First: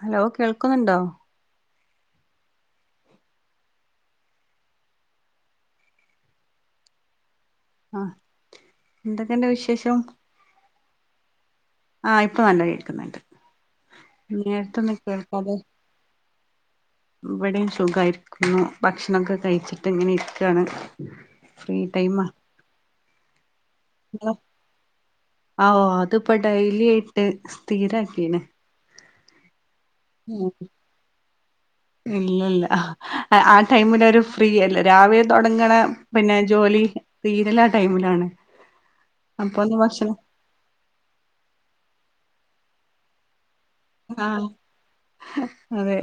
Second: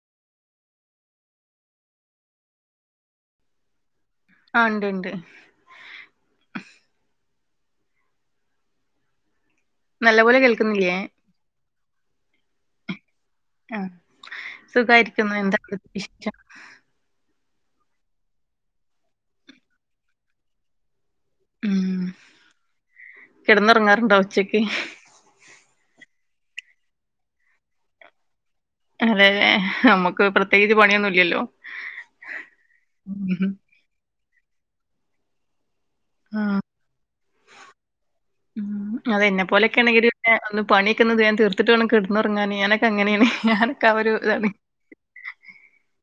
Hello കേൾക്കുന്നുണ്ടോ? ആഹ് ഇണ്ട്ണ്ട്. ആഹ് എന്തൊക്കെണ്ട് വിശേഷം? നല്ല പോലെ കേൾക്കുന്നില്ലേ. ആഹ് ഇപ്പ നല്ല കേക്ന്ന്ണ്ട്. ആഹ് സുഖായിരിക്കുന്നു. കേൾക്കാതെ എന്താ [unintelligible] ഇവിടെയും സുഖായിരിക്കുന്നു. ഭക്ഷണൊക്കെ കഴിച്ചിട്ട് ഇങ്ങനെ ഇരിക്കാണ്. ഫ്രീ ടൈമാ. കെടന്നൊറങ്ങാറുണ്ടൊ ഉച്ചക്ക്? ആഹ്ഓഹ് അത്പ്പ ഡെയ്ലി ആയിട്ട് സ്ഥിരാക്കീണ്. അതെന്നെ ഹമു [unintelligible] ഇല്ലല്ല. അ ടൈമിലൊരു ഫ്രീ അല്ലേ രാവിലെ തുടങ്ങ്ണ പിന്നെ ആഹ് ജോലി തീരല് ആ ടൈമിലാണ്. അതെ ഇന്നെ അപ്പൊ ഒന്ന് പോലൊക്കേണെങ്കില് ഭക്ഷണം പിന്നെ ഒന്ന് പണിക്കൊന്ന് വേം തീർത്തിട്ട് വേണം കെട്ന്നൊർങ്ങാന് ഞാനൊക്കെ അങ്ങനേണെ. [unintelligible] ആഹ് ഒരുതാണ്. അതെ.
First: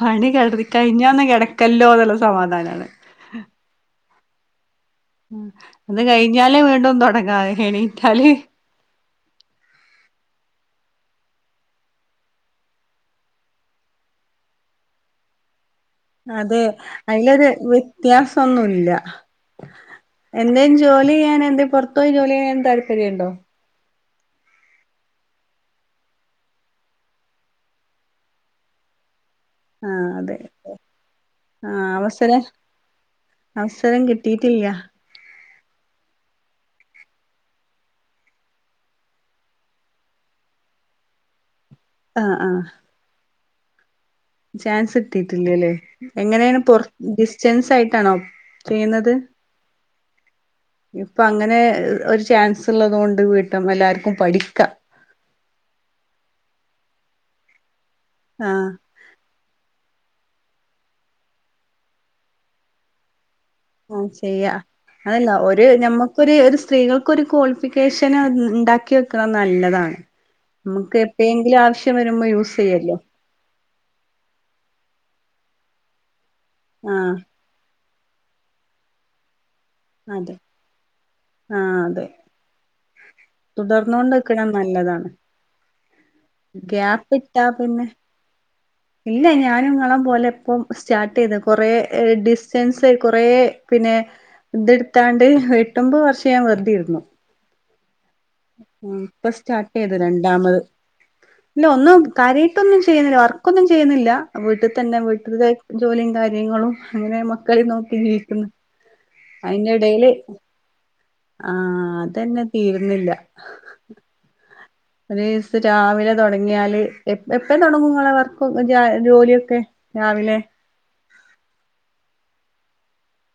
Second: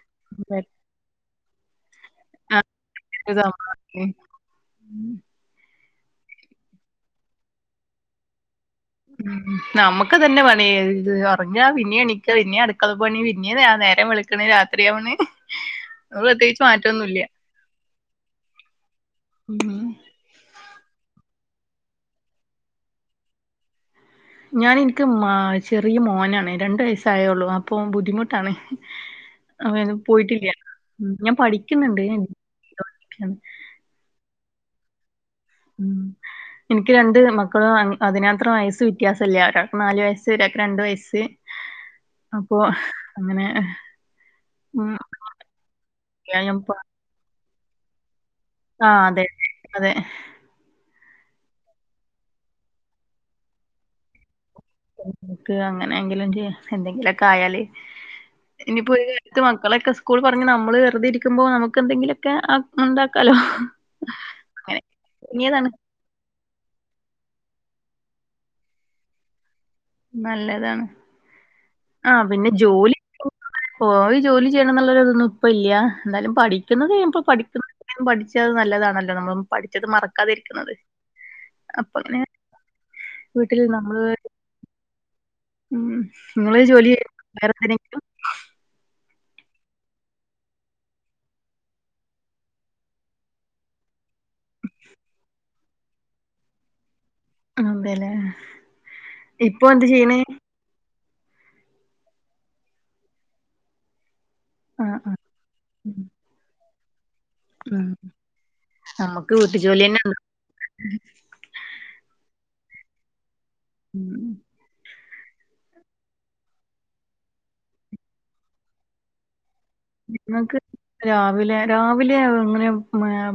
പണി കട്തി കഴിഞ്ഞാ ഒന്ന് കെടക്കല്ലോ ന്ന്ള്ള സമാധാനാണ്. [unintelligible] ആഹ് അത് കഴിഞ്ഞാലേ വീണ്ടും തുടങ്ങാ എണീറ്റാല്. ഉം നമുക്ക് ഇതന്നെ പണി. ഇത് ഒറങ്ങാ പിന്നി എണീക്കാ പിന്നി അടുക്കള പണി പിന്നി നെ നേരം വെള് ക്ക്ണ് രാത്രിയാവ്ണ്. അതെ അയ്ലൊര് വ്യത്യാസംന്നുല്ല. ഉം എന്തേം ജോല്യെയ്യാൻ എന്തേം പൊർത്തോയി ജോല്യെയ്യാൻ താൽപര്യണ്ടോ? ഞാന് ഇൻക്ക് മാ ചെറിയ മോനാണ്. രണ്ട് വയസ്സായൊള്ളു അപ്പം ബുദ്ധിമുട്ടാണ്. അവന് ആഹ് അതെ പോയിട്ടില്ല ഉം. ഞാൻ ആഹ് പഠിക്കുന്നുണ്ട് ഞാൻ അവസര ചെയ്തോണ്ടിരിക്കയാണ്. അവസരം കിട്ടീട്ടില്ല്യ. ഉം ഇൻക്ക് രണ്ട് മക്കളും അങ് അതിനാത്രം വയസ്സ് വ്യത്യാസല്യ. ഒരാൾക്ക് നാല് വയസ്സ് ഒരാക്ക് രണ്ട് വയസ്സ്. [inaudible] അപ്പൊ ആഹ് അങ്ങനെ. ചാൻസ് ഉം, കിട്ടീട്ടില്ല ല്ലേ, ഞാൻ എങ്ങനേണ് പ- പൊർ ഡിസ്റ്റൻസ് ആയിട്ടാണോ ആ ചെയ്യുന്നത്? അതെ അതെ ഇപ്പ അങ്ങനെ ഒരു ചാൻസ് ഇള്ളതോണ്ട് വീട്ടം എല്ലാർക്കും പഠിക്കാ. ഇൻക്ക് അങ്ങനെങ്കിലും ചെയ്യ എന്തെങ്കിലൊക്കായാല്. ആഹ് ഇനി പോയി ക ത്ത് മക്കളെക്കെ സ്കൂൾ പറഞ്ഞ് നമ്മള് വെറുതെ ഇരിക്കുമ്പോ നമുക്ക് എന്തെങ്കിലൊക്കെ ആ ഉണ്ടാക്കാലോ. ആഹ് ചെയ്യാ അങ്ങനെ അതല്ല ഒരു തുടങ്ങിയതാണ് ഞമ്മ ക്കൊര് ഒര് സ്ത്രീകൾക്കൊര് ക്വാളിഫിക്കേഷൻ ഇണ്ടാക്കി വെക്ക്ണത് നല്ലതാണ്. നമുക്ക് എപ്പെഴേങ്കിലു ആവശ്യ ആ പിന്നെ ജോലി പോയി ജോലി ചെയ്യണംന്നുള്ളരുതൊന്നും ഇപ്പല്യ എന്തായാലും പഠി ആഹ് [unintelligible] പഠിക്കുന്നും പഠിച്ചത് നല്ലതാണല്ലോ നമ്മളെ പഠിച്ചത് അതെ മറക്കാതിരിക്കുന്നത് അപ്പങ്ങനെ. തുടർന്നോണ്ട്ക്ക്ണത് നല്ലതാണ്. ഉം നിങ്ങള് ജോലി ചെയ്യുന്നു ഗ്യാപ്പിട്ടാ വേറെ പിന്നെ. എന്തിനെങ്കിലും ഇല്ല ഞാനുംങ്ങളം പോലെ ഇപ്പം സ്റ്റാർട്ട് ചെയ്ത് കുറേ ഡിസ്റ്റൻസ് കുറേ പിന്നെ. ത്ട്ത്താണ്ട് എട്ടൊമ്പത് വർഷം ഞാ വെറുതെര്ന്നു അതെലെ. ഉം ഇപ്പൊ സ്റ്റാർട്ടെയ്തു രണ്ടാമത്. ല്ല ഒന്നും കാര്യായ്ട്ടൊന്നും ചെയ്യുന്നില്ല വർക്കൊന്നും ചെയ്യുന്നില്ല വീട്ടിൽ ആഹ് തന്നെ ആഹ് വീട്ടിലെ ജോലിയും കാര്യങ്ങളും അങ്ങനെ മക്കളീം ഉം നോക്കി ജീവിക്കുന്നു നമ്മുക്ക് വീട്ടു ജോലി തന്നെ അയ്ന്റെടീൽ. ഉണ്ട് ആഹ് അതന്നെ തീരുന്നില്ല. ഉം ഉം. ഒരീസ രാവിലെ തുടങ്ങിയാല് എഎപ്പ തുടങ്ങുംങ്ങളെ വർക്കും ജോലിയൊക്കെ. രാവിലെ ഞമ്മക്ക്. രാവിലെ രാവിലെ ഇങ്ങനെ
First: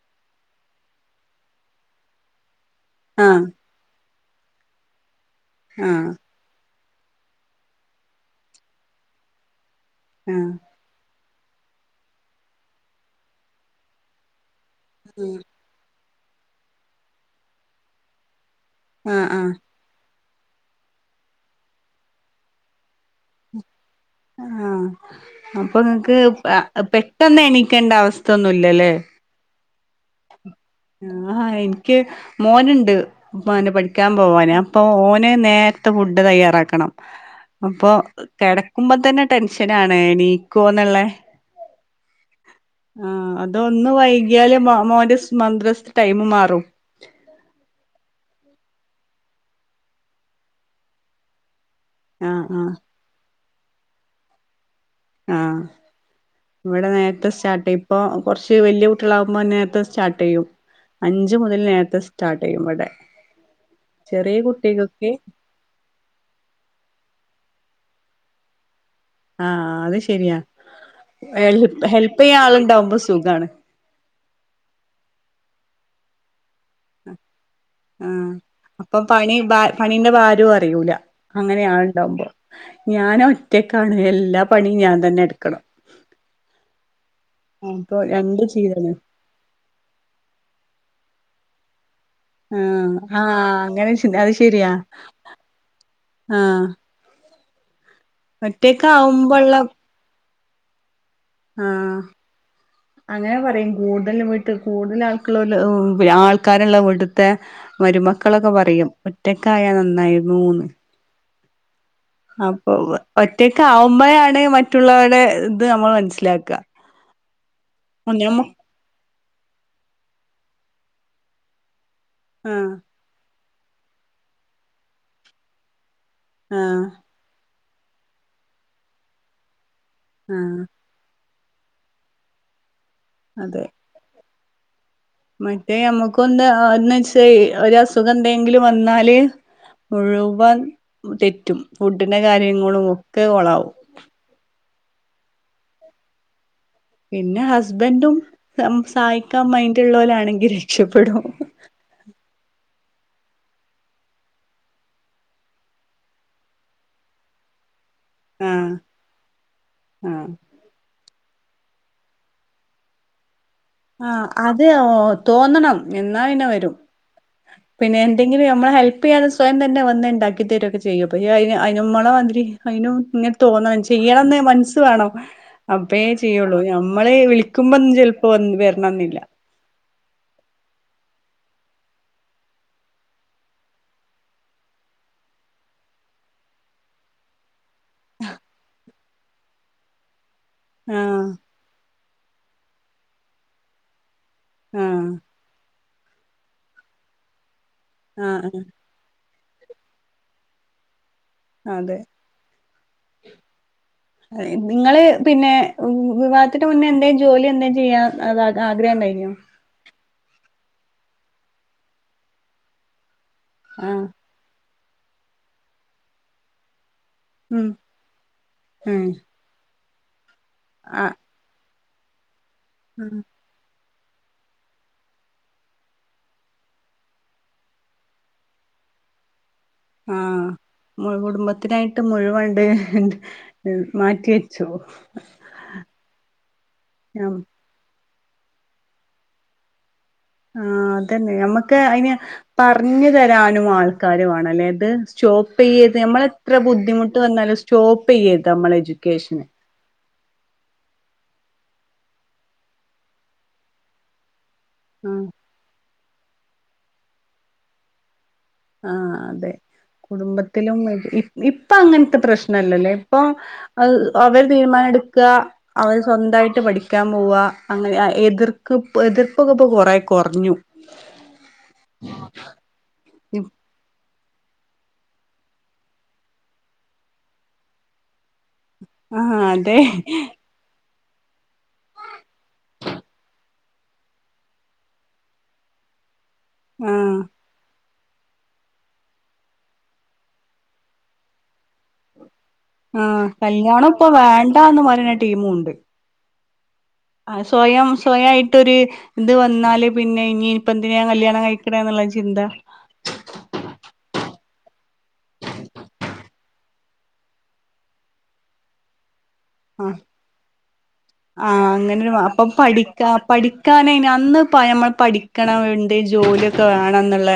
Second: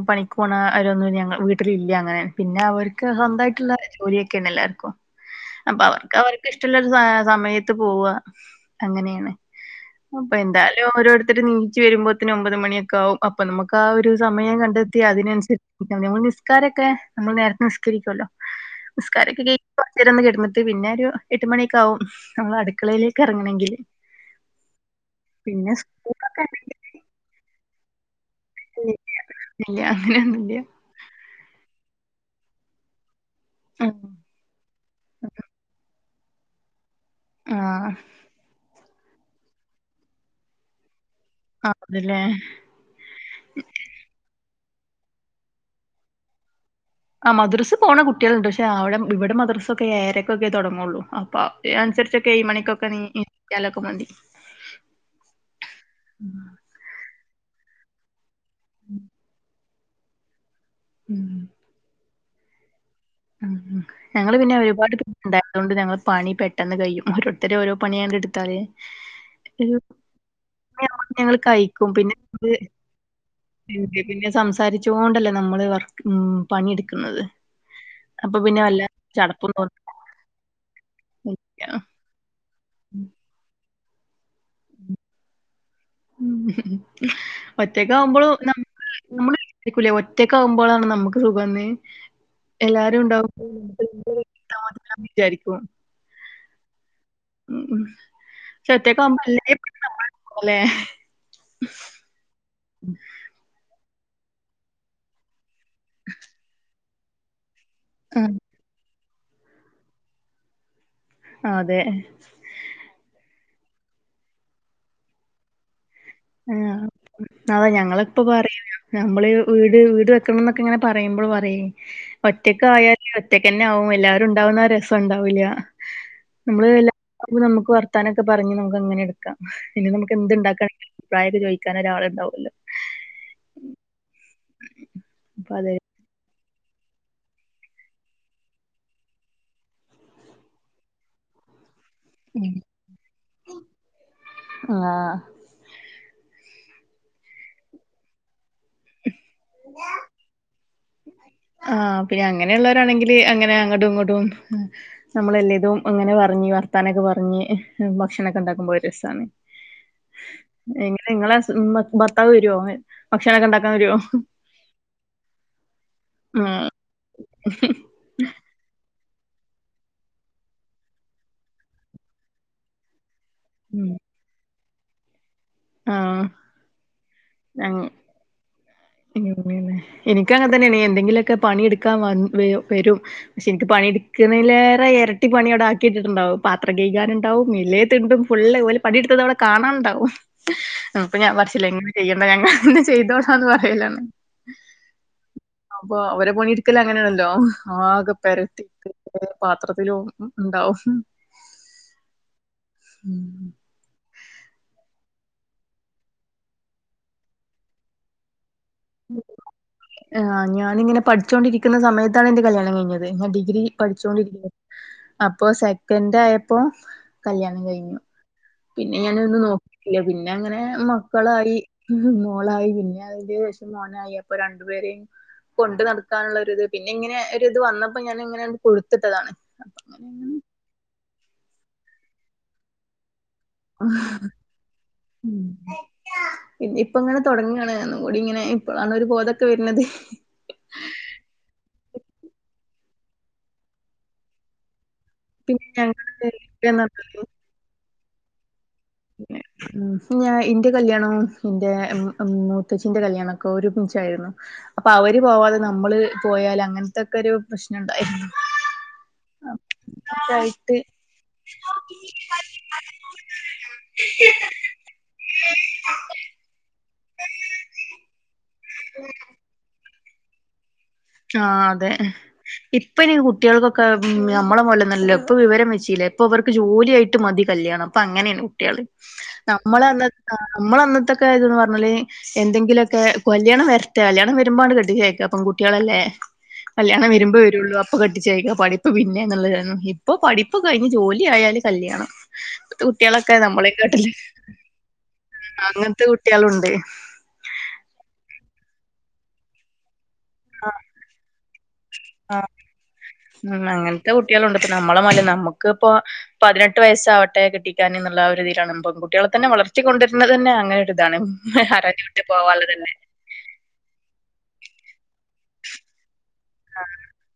പണിക്ക് പോണ അവരൊന്നും ഞങ്ങ വീട്ടിലില്ല അങ്ങനെ. പിന്നെ അവർക്ക് ആ സ്വന്തമായിട്ടുള്ള ജോലിയൊക്കെണ് എല്ലാർക്കും അപ്പൊ ആ അവർക്ക് അവർക്ക് ഇഷ്ടള്ളൊരു സ സമയത്ത് പോവ അങ്ങനെണ്. അപ്പൊ എന്തായാലും ഓരോരുത്തര് നീച്ചു വരുമ്പോത്തിന് ഒമ്പത് മണിയൊക്കെ ആവും അപ്പൊ നമുക്ക് ആ ഒരു സമയങ്ങട്ട്. അതിനനുസരി നിസ്കാരംക്കെ നമ്മൾ നേരത്തെ നിസ്കരിക്കല്ലോ ആ ആ ആ നിസ്കാരൊക്കെ കൈ. കൊറച്ചെരംന്ന് കിടന്നിട്ട് പിന്നെരു എട്ട് മണിയൊക്കെയാവും ഞങ്ങൾ അടുക്കളേലേക്ക് ഇറങ്ങണങ്കില്. ആഹ് അപ്പൊങ്ങക്ക് സ്കൂളൊക്കെ പെട്ടെന്ന് എണീക്കണ്ട അവസ്ഥ ഒന്നുല്ലല്ലേ. ല്ല്യ അങ്ങനെയൊന്നും ഇല്ല്യ. ആഹ് എനിക്ക് മോന്ണ്ട് ഉം പഠിക്കാൻ പോവാന് അപ്പൊ ഓന് നേര ത്ത ഫുഡ് തയ്യാറാക്കണം ആഹ് അപ്പൊ. കേടക്കുമ്പോ തന്നെ ടെൻഷനനാണ് എണീക്കോന്ന്ള്ളെ. ആ ത്‌ലെ. ആഹ് അതൊന്ന് വൈകിയല് മാ മോന്റെ മദ്രസ്സ്തെ ടൈമ് മാറും. ആഹ് മദ്രസ് പോണ കുട്ടിയാളുണ്ട് പക്ഷെ ആ വിടെ ഇവിടെ മദ്രസൊക്കെ ഏഴരക്കൊക്കെ തുടങ്ങുള്ളൂ അപ്പൊ അതിന് അനുസരി ച്ച് ആഹ് ആഹ് എഴുമണിക്കൊക്ക നീചാലൊക്കെ മതി ആഹ് ഉം ഇവടെ നേരത്തെ സ്റ്റാർട്ടെയ്യും. പ്പൊ കുർച്ച് വല്യയ കുട്ടികളാകുമ്പോൾ നേരത്തെ സ്റ്റാർട്ട് ചെയ്യും അഞ്ചു മുതൽ നേരത്തെ സ്റ്റാർട്ടെയ്യും വടെ ഉം ഉം ഞങ്ങള് പിന്നെ ഒരുപാട് [unintelligible] അതുകൊണ്ട് ഞങ്ങളെ പണി പെട്ടെന്ന് കഴിയും ഓരോരുത്തര് ഓരോ പണിയങ്ങട്ട് ഇടുത്താല്. ആഹ് അത് ശരിയാ [unintelligible] ഞങ്ങൾ ഹെൽപ് കഴിക്കും ഹെൽപ് ചെയ്യാൻ [unintelligible] ആളുണ്ടാവുമ്പോ സുഖാണ് പിന്നെ സംസാരിച്ചോണ്ടല്ലേ നമ്മള് വർക്ക് ഉം പണിയെടുക്കുന്നത്. ആഹ് അപ്പൊ പിന്നെ വല്ല അപ്പം പണി ചടപ്പും ബാ തോന്നില്ല പിന്നെ ഭാരും അറിയുല അങ്ങനെ ആള് ഇണ്ടാവുമ്പോ ഞാൻ ഒറ്റക്കാണ് എല്ലാം. പണി ഞാൻ തന്നെടുക്കണം അപ്പൊ എന്ത് ചെയീത്‌ നമ്മൾ ചിന്തിക്കൂലേ ഒറ്റക്ക ആവുമ്പോഴാണ് നമുക്ക് സുഖന്ന്. ആഹ് ആഹ് അങ്ങനെ അത് എടുത്താ ശരിയാ മതി എന്ന് വിചാരിക്കും ആഹ് ഇച്ച് ഒറ്റക്കാവുംബോ എല്ലെ ഒറ്റക്കാവുമ്പള്ള പണിയും നമ്മൾ ഇട്ക്കണ ലേ ആഹ്. ഉം. അങ്ങനെ പറയും കൂടുതൽ വീട്ട് കൂടുതൽ ആൾക്ക് ആൾക്കാരള്ള വീട്ട്ത്തെ. മരുമക്കളൊക്കെ പറയും ഒറ്റക്കായ നന്നായിയ്ന്നുന്ന്. അതെ. അപ്പൊ ഒറ്റക്കാവുമ്പഴാണ് മറ്റുള്ളവരുടെ ഇത് നമ്മൾ മനസ്സില. ആ അതാ ഞങ്ങളെ ഇപ്പ ഞമ്മ പറയും. നമ്മള് വീട് വീട് വെക്കണന്നൊക്കെ ങ്ങനെ പറയുമ്പോൾ പറയും ആഹ് ഒറ്റക്കായ. ഒറ്റയ്ക്കന്നെ ആവുംഎല്ലാവരും ഉണ്ടാവുന്ന രസം ഉണ്ടാവില്ല നമ്മള് ആഹ് അത് നമുക്ക് വർത്താനൊക്കെ പറഞ്ഞഞ് നമുക്കങ്ങനെ എടുക്കാം പിന്നെ നമുക്ക് ആഹ് എന്ത്ണ്ടാക്കാ അഭിപ്രായക്കെ ചോയിക്കാനൊരാള് ണ്ടാവല്ലോ. അതെ അപ്പൊ അതെ മറ്റേ നമ്ക്കൊന്ന് ആക്ന്ന്ച്ചെ ഒര സുഖന്തെങ്കിലും വന്നാല് മുഴുവൻ തെറ്റും ഫുഡിന്റെ കാര്യങ്ങളും ഒക്കെ കൊളാവും ആഹ് പിന്നെ ഹസ്ബൻഡും സം സഹായിക്കാൻ മയിന്റുള്ളോരാണെങ്കി രക്ഷപ്പെടും. ആഹ പിന്നെ അങ്ങനെയുള്ളോ രാണെങ്കില് അങ്ങനെ അങ്ങോട്ടും ഇങ്ങോട്ടും. നമ്മളെല്ലേതും അങ്ങനെ പറഞ്ഞ് വർത്താനൊക്കെ പറഞ്ഞ്. ഭക്ഷണൊക്കെ ഉണ്ടാക്കുമ്പോ ആഹ് ഒരു രസാണ്. ആഹ് എങ്ങനെ ങ്ങളെ അസ് ഭർത്താവെരോ ഭക്ഷണൊക്കെ ഉണ്ടാക്കാവെരോ. ആഹ് അത് തോന്നണം ന്നാ പിന്നെ ആഹ് വരും പിന്നെ എന്തെങ്കിലും മ്മളെ ഹെൽപ് ഇപ്പയാൾ സ്വയം തന്നെ വന്ന് ഉണ്ടാക്കി തരൊക്കെ ചെയ്യും. അയിന് മ്മളെ മാ തിരി അയിനും ഇങ്ങ്. തോന്നാൻ ചെയ്യണംന്ന് മനസ്സ് വേണം അപ്പേ ആഹ് ചെയ്യുള്ളൂ നമ്മള് വിളിക്കുമ്പോ ചെൽപ്പോ വരണംമെന്നില്ല. എൻക്കങ്ങനെ തന്നെണെ എന്തെങ്കിലുമൊക്കെ പണിയെടുക്കാൻ വരും. പക്ഷെ എനിക്ക് പണിയെ ടുക്കുന്നതിലേറെ എരട്ടി പണി അവിടാക്കിയിട്ടിട്ടുണ്ടാവും പാത്രകെയ്‌ കാനുണ്ടാവും. മേലെത്തിണ്ടും ഫുള്ള് ഒല് പണിയെടുത്തതവിടെ കാണാണ്ടാവും. ഇപ്പൊ ഞാൻ ആഹ് പറച്ചിലാ ങ്ങക്ക്‌ചെയ്യണ്ട കാര്യങ്ങൾചെയ്തോക്കാ പറയലാ. ആഹ്‌ അപ്പൊ അവരെപണിയെടുക്കല് അങ്ങനെയാണല്ലോ ആകെ ആഹ് പരത്തി കൊറേ പാത്രത്തിലും ഉണ്ടാവും. അതെ ങ്ങള് പിന്നെ വിവാഹത്തിന് മുന്നേ എന്തേ ജോലി എന്താ ചെയ്യാ. അത ആഗ്രണ്ടായിന്നോ. ആഞാനിങ്ങനെ പഠിച്ചോണ്ടിരിക്കുന്ന സമയത്താണ് എന്റെ കല്യാണം കഴിഞ്ഞത്. ഡിഗ്രി ആഹ് പഠിച്ചൊണ്ടിരിക്കുമ്പം അപ്പൊ സെക്കന്റായപ്പം. കല്ല്യാണം ഉം കഴിഞ്ഞു പിന്നെ ഉം ഞാനൊന്ന് നോക്കിട്ടില്ല പിന്നെ അങ്ങനെ ആഹ് മക്കളായി. പിന്നെ മോളായി പിന്നെയിന്റെഷം മോനായി അപ്പൊ രണ്ടുപേരേം കൊണ്ടു നടത്താനുള്ളത് പിന്നങ്ങനെ ഒര്ത് വന്നപ്പോ ഞാനിങ്ങനെ കൊടുത്തിട്ടതാണ്. ആഹ്‌ കുടുംബത്തിനായിട്ട് മുഴുവണ്ട്. മാറ്റിവെച്ചു ഇനിപ്പങ്ങനെ ആഹ് തുടങ്ങാണ്. കൂടിങ്ങനെ ഇപളാണ് ഒരു ബോധൊക്കെ വരുന്നത്. ആ ഹ്‌ അതന്നെ ഞമ്മക്ക് അയിന് പറ ഞ്ഞ്തരാനും മാൾക്കാര് വണല്ലേത് പിന്നെ സ്റ്റോപ്പെയരുത് മ്മള് ഞങ്ങള് എത്ര ബുദ്ധിമുട്ട് വന്നാലും സ്റ്റോപെയരുത് മ്മളെ എഡ്യൂക്കേഷന്. ഉംഹ് ഞാ ഇന്റെ കല്യാണം എന്റെ മൂത്തച്ചിന്റെ കല്യാണൊക്കൊ ഒരുമിച്ചായിരുന്നു. അപ്പൊ അവര് ആഹ് പോവാതെ നമ്മള് പോയാല് അങ്ങനത്തൊക്കെ ഒരു പ്രശ്നണ്ടായിരുന്നു. ആഹ്‌ അതെ കുടുംബത്തിലും ആയിട്ട് ഇപ്പൊ ങ്ങനത്തെ പ്രശ്നല്ലല്ലേ പ്പൊ അഹ് അവര് തീരുമാനം എടുക്ക അവർ സ്വന്തായിട്ട് പഠിക്കാൻ പോവ അങ്ങനെ എതിർ പ്പ് എതിർപ്പൊക്കെ പ്പൊ കൊറേ കൊറഞ്ഞു ആഹ്‌ അതെ ഇപ്പ ഇനി കുട്ടികൾക്കൊക്കെ ഉം ഞമ്മളെ പോലെന്നല്ലല്ലോ ഇപ്പൊ വിവരം വെച്ചിലേ ഇപ്പൊവർക്ക്‌ ജോലിയായിട്ട് മതി കല്യാണം ഇപ്പങ്ങനെയാണ് കുട്ടിയള് ആഹ് അതെ നമ്മളന്ന്‌ നമ്മളാന്നത്തൊക്കെന്നത് പറഞ്ഞാല് എന്തെങ്കിലൊക്കെ കല്യാണം വരട്ടെ കല്യാണം വരുമ്പങ്ങട്ട് കെട്ടിച്ചയക്ക പെൺകുട്ടി യാളല്ലേ കല്ല്യാണ ആഹ് വെരുമ്പോ വരു രുള്ളൂ അപ്പ കെട്ടിച്ചയക്ക പഠിപ്പ് പിന്നെ എന്നുള്ളതാരുന്നു ഇപ്പൊ പഠിപ്പ് കഴിഞ്ഞ് ജോലി ആയാല് കല്യാണം ഇപ്പത്തെ ആഹ് കുട്ടികളൊക്കെ നമ്മളെ കല്യാണം ഇപ്പൊ കാട്ടില് വേണ്ട എന്ന് പറയുന്ന ടീമുണ്ട് കുട്ട്യാളുണ്ട് ആഹ് സ്വയം സ്വയായിട്ടൊരു ഇത് വന്നാല് പിന്നെ ഇനിപ്പോ ആഹ് എന്തിനാ കല്യാണം കഴിക്കണെ എന്നുള്ള ആഹ് ചിന്ത ഉം അങ്ങനത്തെ കുട്ടികള് ഉണ്ട് ഇപ്പം നമ്മളെ മാരി അല്ല നമ്മക്ക് ഇപ്പൊ പതിനെട്ട് വയസ്സാവട്ടെ കെട്ടിക്കാന് എന്നുള്ള ആ ഒരുതിലാണ് [unintelligible] പെൺകുട്ടികളെ തന്നെ വളർത്തി ആ കൊണ്ടരുന്നത് തന്നെ അങ്ങനെ ഒരു ഇതാണ് ആരാൻ്റെ വിട്ടില് പോവാനുള്ള തല്ലെ പഠിക്കാന് ഇനി അന്ന് നമ്മള് പഠിക്കണം വേണ്ടി ജോലിയൊക്കെ വേണം എന്നുള്ള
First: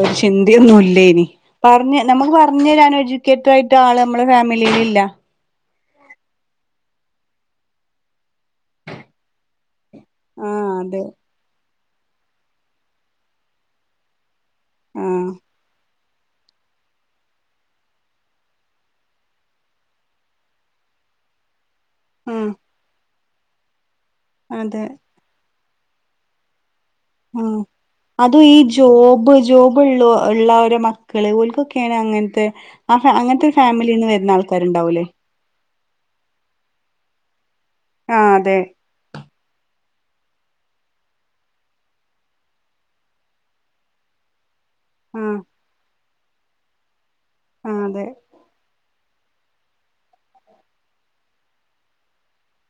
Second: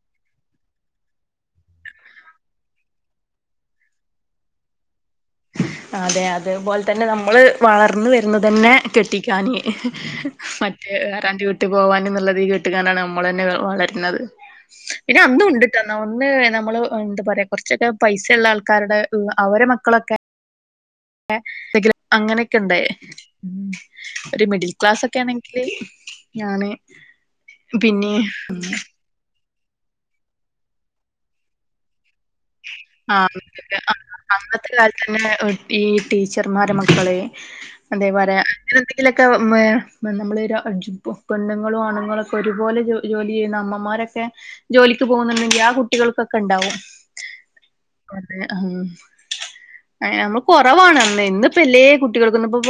ഒരു ചിന്തിയൊന്നും ഇല്ലായിനി പറഞ്ഞ് നമ്മക്ക് പറഞ്ഞ് തരാന് ഒരു എഡ്യൂക്കേറ്റഡ് ആയിട്ട് ആള് നമ്മളെ ഫാമിലിയിൽ ഇല്ല അതെ അതേപോലെ തന്നെ നമ്മള് വളർന്ന് വരുന്നത് തന്നെ കെട്ടി ക്കാന് ആഹ് മറ്റേ അതെ വേ [unintelligible] വീട്ടിൽ പോവാന് എന്നുള്ളതി കേട്ട് കാണ്ടാണ് നമ്മള് തന്നെ വളരുന്നത് പിന്നെ ആഹ് അന്നും ഉണ്ടുട്ടോ അന്നേ നമ്മള് എന്താ പറയാ കൊറച്ചൊക്കെ പൈസ ഉള്ള ആൾക്കാരുടെ അവരെ മക്കളൊക്കെ ആഹ് അങ്ങനെയൊക്കെ ഉണ്ടായെ ഒരു മിഡിൽ അതെ ക്ലാസ് ഒക്കെ ക്കയാണെങ്കില് ഞാന് ആഹ് പിന്നെ അതും ഈ ജോബ് ജോബ് ജോബുള്ള ഉള്ളരെ മക്കള് ഓൽക്കൊക്കെയാണ് അങ്ങനത്തെ അഹെ അങ്ങനത്തെ ഒരു ഫാമിലിന്ന് വരുന്ന ആൾക്കാരുണ്ടാവൂല്ലേ പിന്നെ ഒരു ടീ ടീച്ചർമാരെ മക്കള് ആഹ് അതേപോലെ അതെ ഇതിലൊക്കെ നമ്മള് പെണ്ണുങ്ങളും ആണുങ്ങളൊക്കെ ഒരുപോലെ ജോലി ചെയ്യുന്ന അമ്മമാരൊക്കെ ജോലിക്ക് ആഹ് പോകുന്നുണ്ടെങ്കിൽ ആ കുട്ടികൾക്കൊക്കെ ഇണ്ടാവും ആഹ് അതെ അതെ ആഹ് ഏഹ് നമ്മള് കൊറവാണ് അന്ന് ഇന്നിപ്പോ എല്ലേ കുട്ടികൾക്ക് ഇന്ന് ഇപ്പോ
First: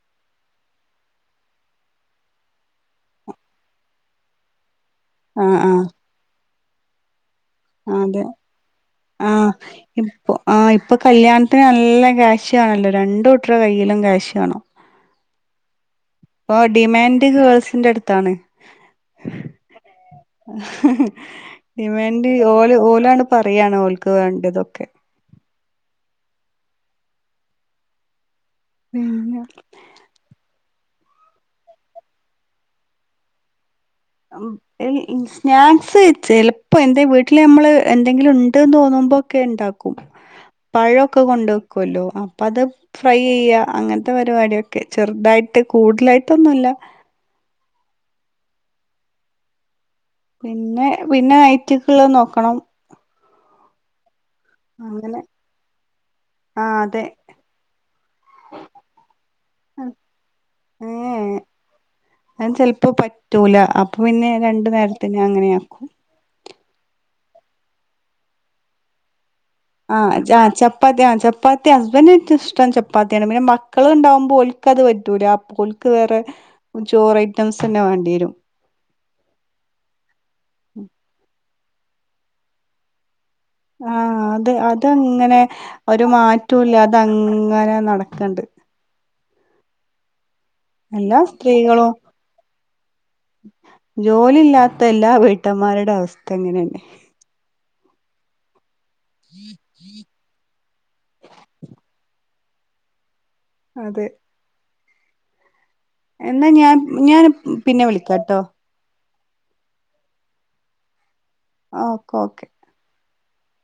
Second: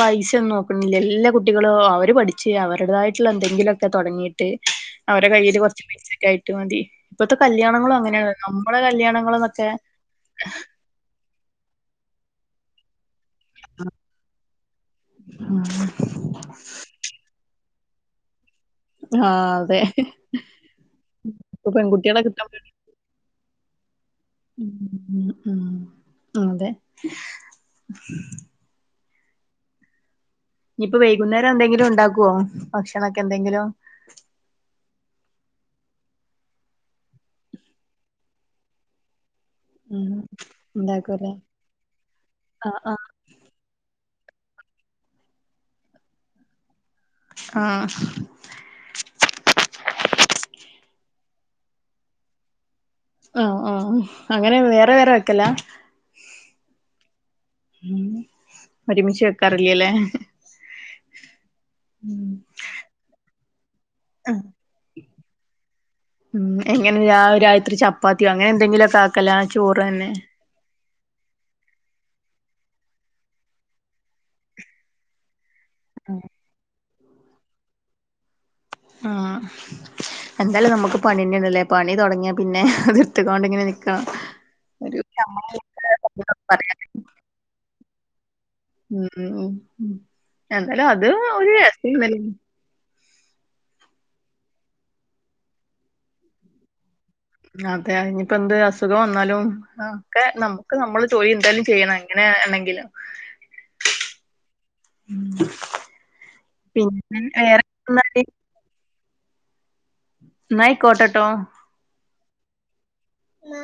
പൈസ ഒന്നും നോ ക്കണില്ല എല്ലാ കുട്ടികളും അവര് പഠിച്ച് അവരുടെതായിട്ടുള്ള എന്തെങ്കിലൊക്കെ തൊടങ്ങിട്ട് അവരുടെ കയ്യില് ആഹ് ആഹ് കൊറച്ച് പൈസക്കെ ആയിട്ട് മതി ഇപ്പത്തെ കല്യാണങ്ങളും അതെ അങ്ങനെയാണല്ലോ ആഹ് ഇപ്പൊ ആഹ് ഇപ്പൊ കല്യാണത്തിന് നല്ല ക്യാഷ് വേണല്ലോ രണ്ട് കൂട്ടര്ടെ കയ്യിലും ക്യാശ് വേണം ഇപ്പോ ഡിമാൻഡ് ഗേൾസിന്റെ അടുത്താണ് ആഹ് അതെ ഇപ്പൊ ഇവൻ പെൺകുട്ടികളെ കിട്ടാൻ പണി ഓല് ഓലാണ് പറയാണ് ഓല്ക്ക് വേണ്ടതൊക്കെ ഉം ഉം അതെ പിന്നെ ഇനി ഇപ്പ വൈകുന്നേരം എന്തെങ്കിലും ഉണ്ടാക്കുവോ ഭക്ഷണൊക്കെ എന്തെങ്കിലും [unintelligible] സ്നാക്സ് ചിലപ്പോ എൻ്റെ വീട്ടില് നമ്മള് എന്തെങ്കിലും ഉണ്ടെന്ന് തോന്നുമ്പോക്കെ ഉണ്ടാ കും ഉം പഴൊക്കെ ഉണ്ടാക്കൂല്ലേ കൊണ്ടക്കൊല്ലോ അപ്പതം ആഹ് ആഹ് ഫ്രൈയാ അങ്ങൻത്തെ പരിവാടിയൊക്കെ ചെർതായിട്ട് കൂട്തലായിട്ടൊന്നുല്ല ആഹ് പിന്നെ പിന്നെ ഐറ്റ്ക്ള്ളത് നോക്കണം ആഹ് ആഹ് അങ്ങനെ വേറെ വേറെ വെക്കലാ ആതെ ഉം ഒരുമിച്ച് വെക്കാറില്യലേ ഏ റ്റൂല അപ്പൊ പിന്നെ രണ്ട് നേര്ത്തിന് അങ്ങനെ ആക്കും ഉം എങ്ങനെ രാവ് രാത്രി ചപ്പാത്ത്യോ അങ്ങനെ എന്തെങ്കിലുക്കെ കലാ ചോറ് തന്നെ ആഹ് ചാച്ച പത്യാൻ ചപ്പാത്തി ഹസ്ബൻ്റ്ക്കിഷ്ട്ടം ചപ്പാത്ത്യാണ് പിന്നെ മക്കള്ണ്ടാവുമ്പോ ഓല്ക്കത് പറ്റൂല ഓൽക്ക് വേറെ ചോറ് ഐറ്റംസന്നെ വാണ്ട്യേരും ആഹ് എന്തായാലും നമുക്ക് പണിന്നേണ്ലേ പണി തൊടങ്ങ്യാ പിന്നെ നിർത്തി കൊണ്ടിങ്ങനെ ആഹ് അതെ അതങ്ങനെ ഇല്ലാത്ത ഒരു സങ്കടം പറയാ മാറ്റുംല്ല്യാതെ അങ്ങനെ നടക്കണ്ട് ഉം ഉം എന്തായാലു അത് എല്ലാ ഒരു അസ്തിമൻ ജോലില്ലാത്ത എല്ലാ വീട്ടമ്മാരുടെ അവസ്ഥ ഇങ്ങനെന്നെ അതെ ഇഞിപ്പന്ത് അസുഖം വന്നാലും ആഹ് ക്കെ നമുക്ക് നമ്മള് ജോലി എന്തായാലും ചെയ്യണം എങ്ങനെണെങ്കിലു അതെ ഉം എന്നാ ഞാം ഞാൻ പിന്നെ വിളിക്ക്യാട്ടോ ന്നയ്കോട്ടെട്ടോ ഓക്ക ഓക്കെ ന്നാ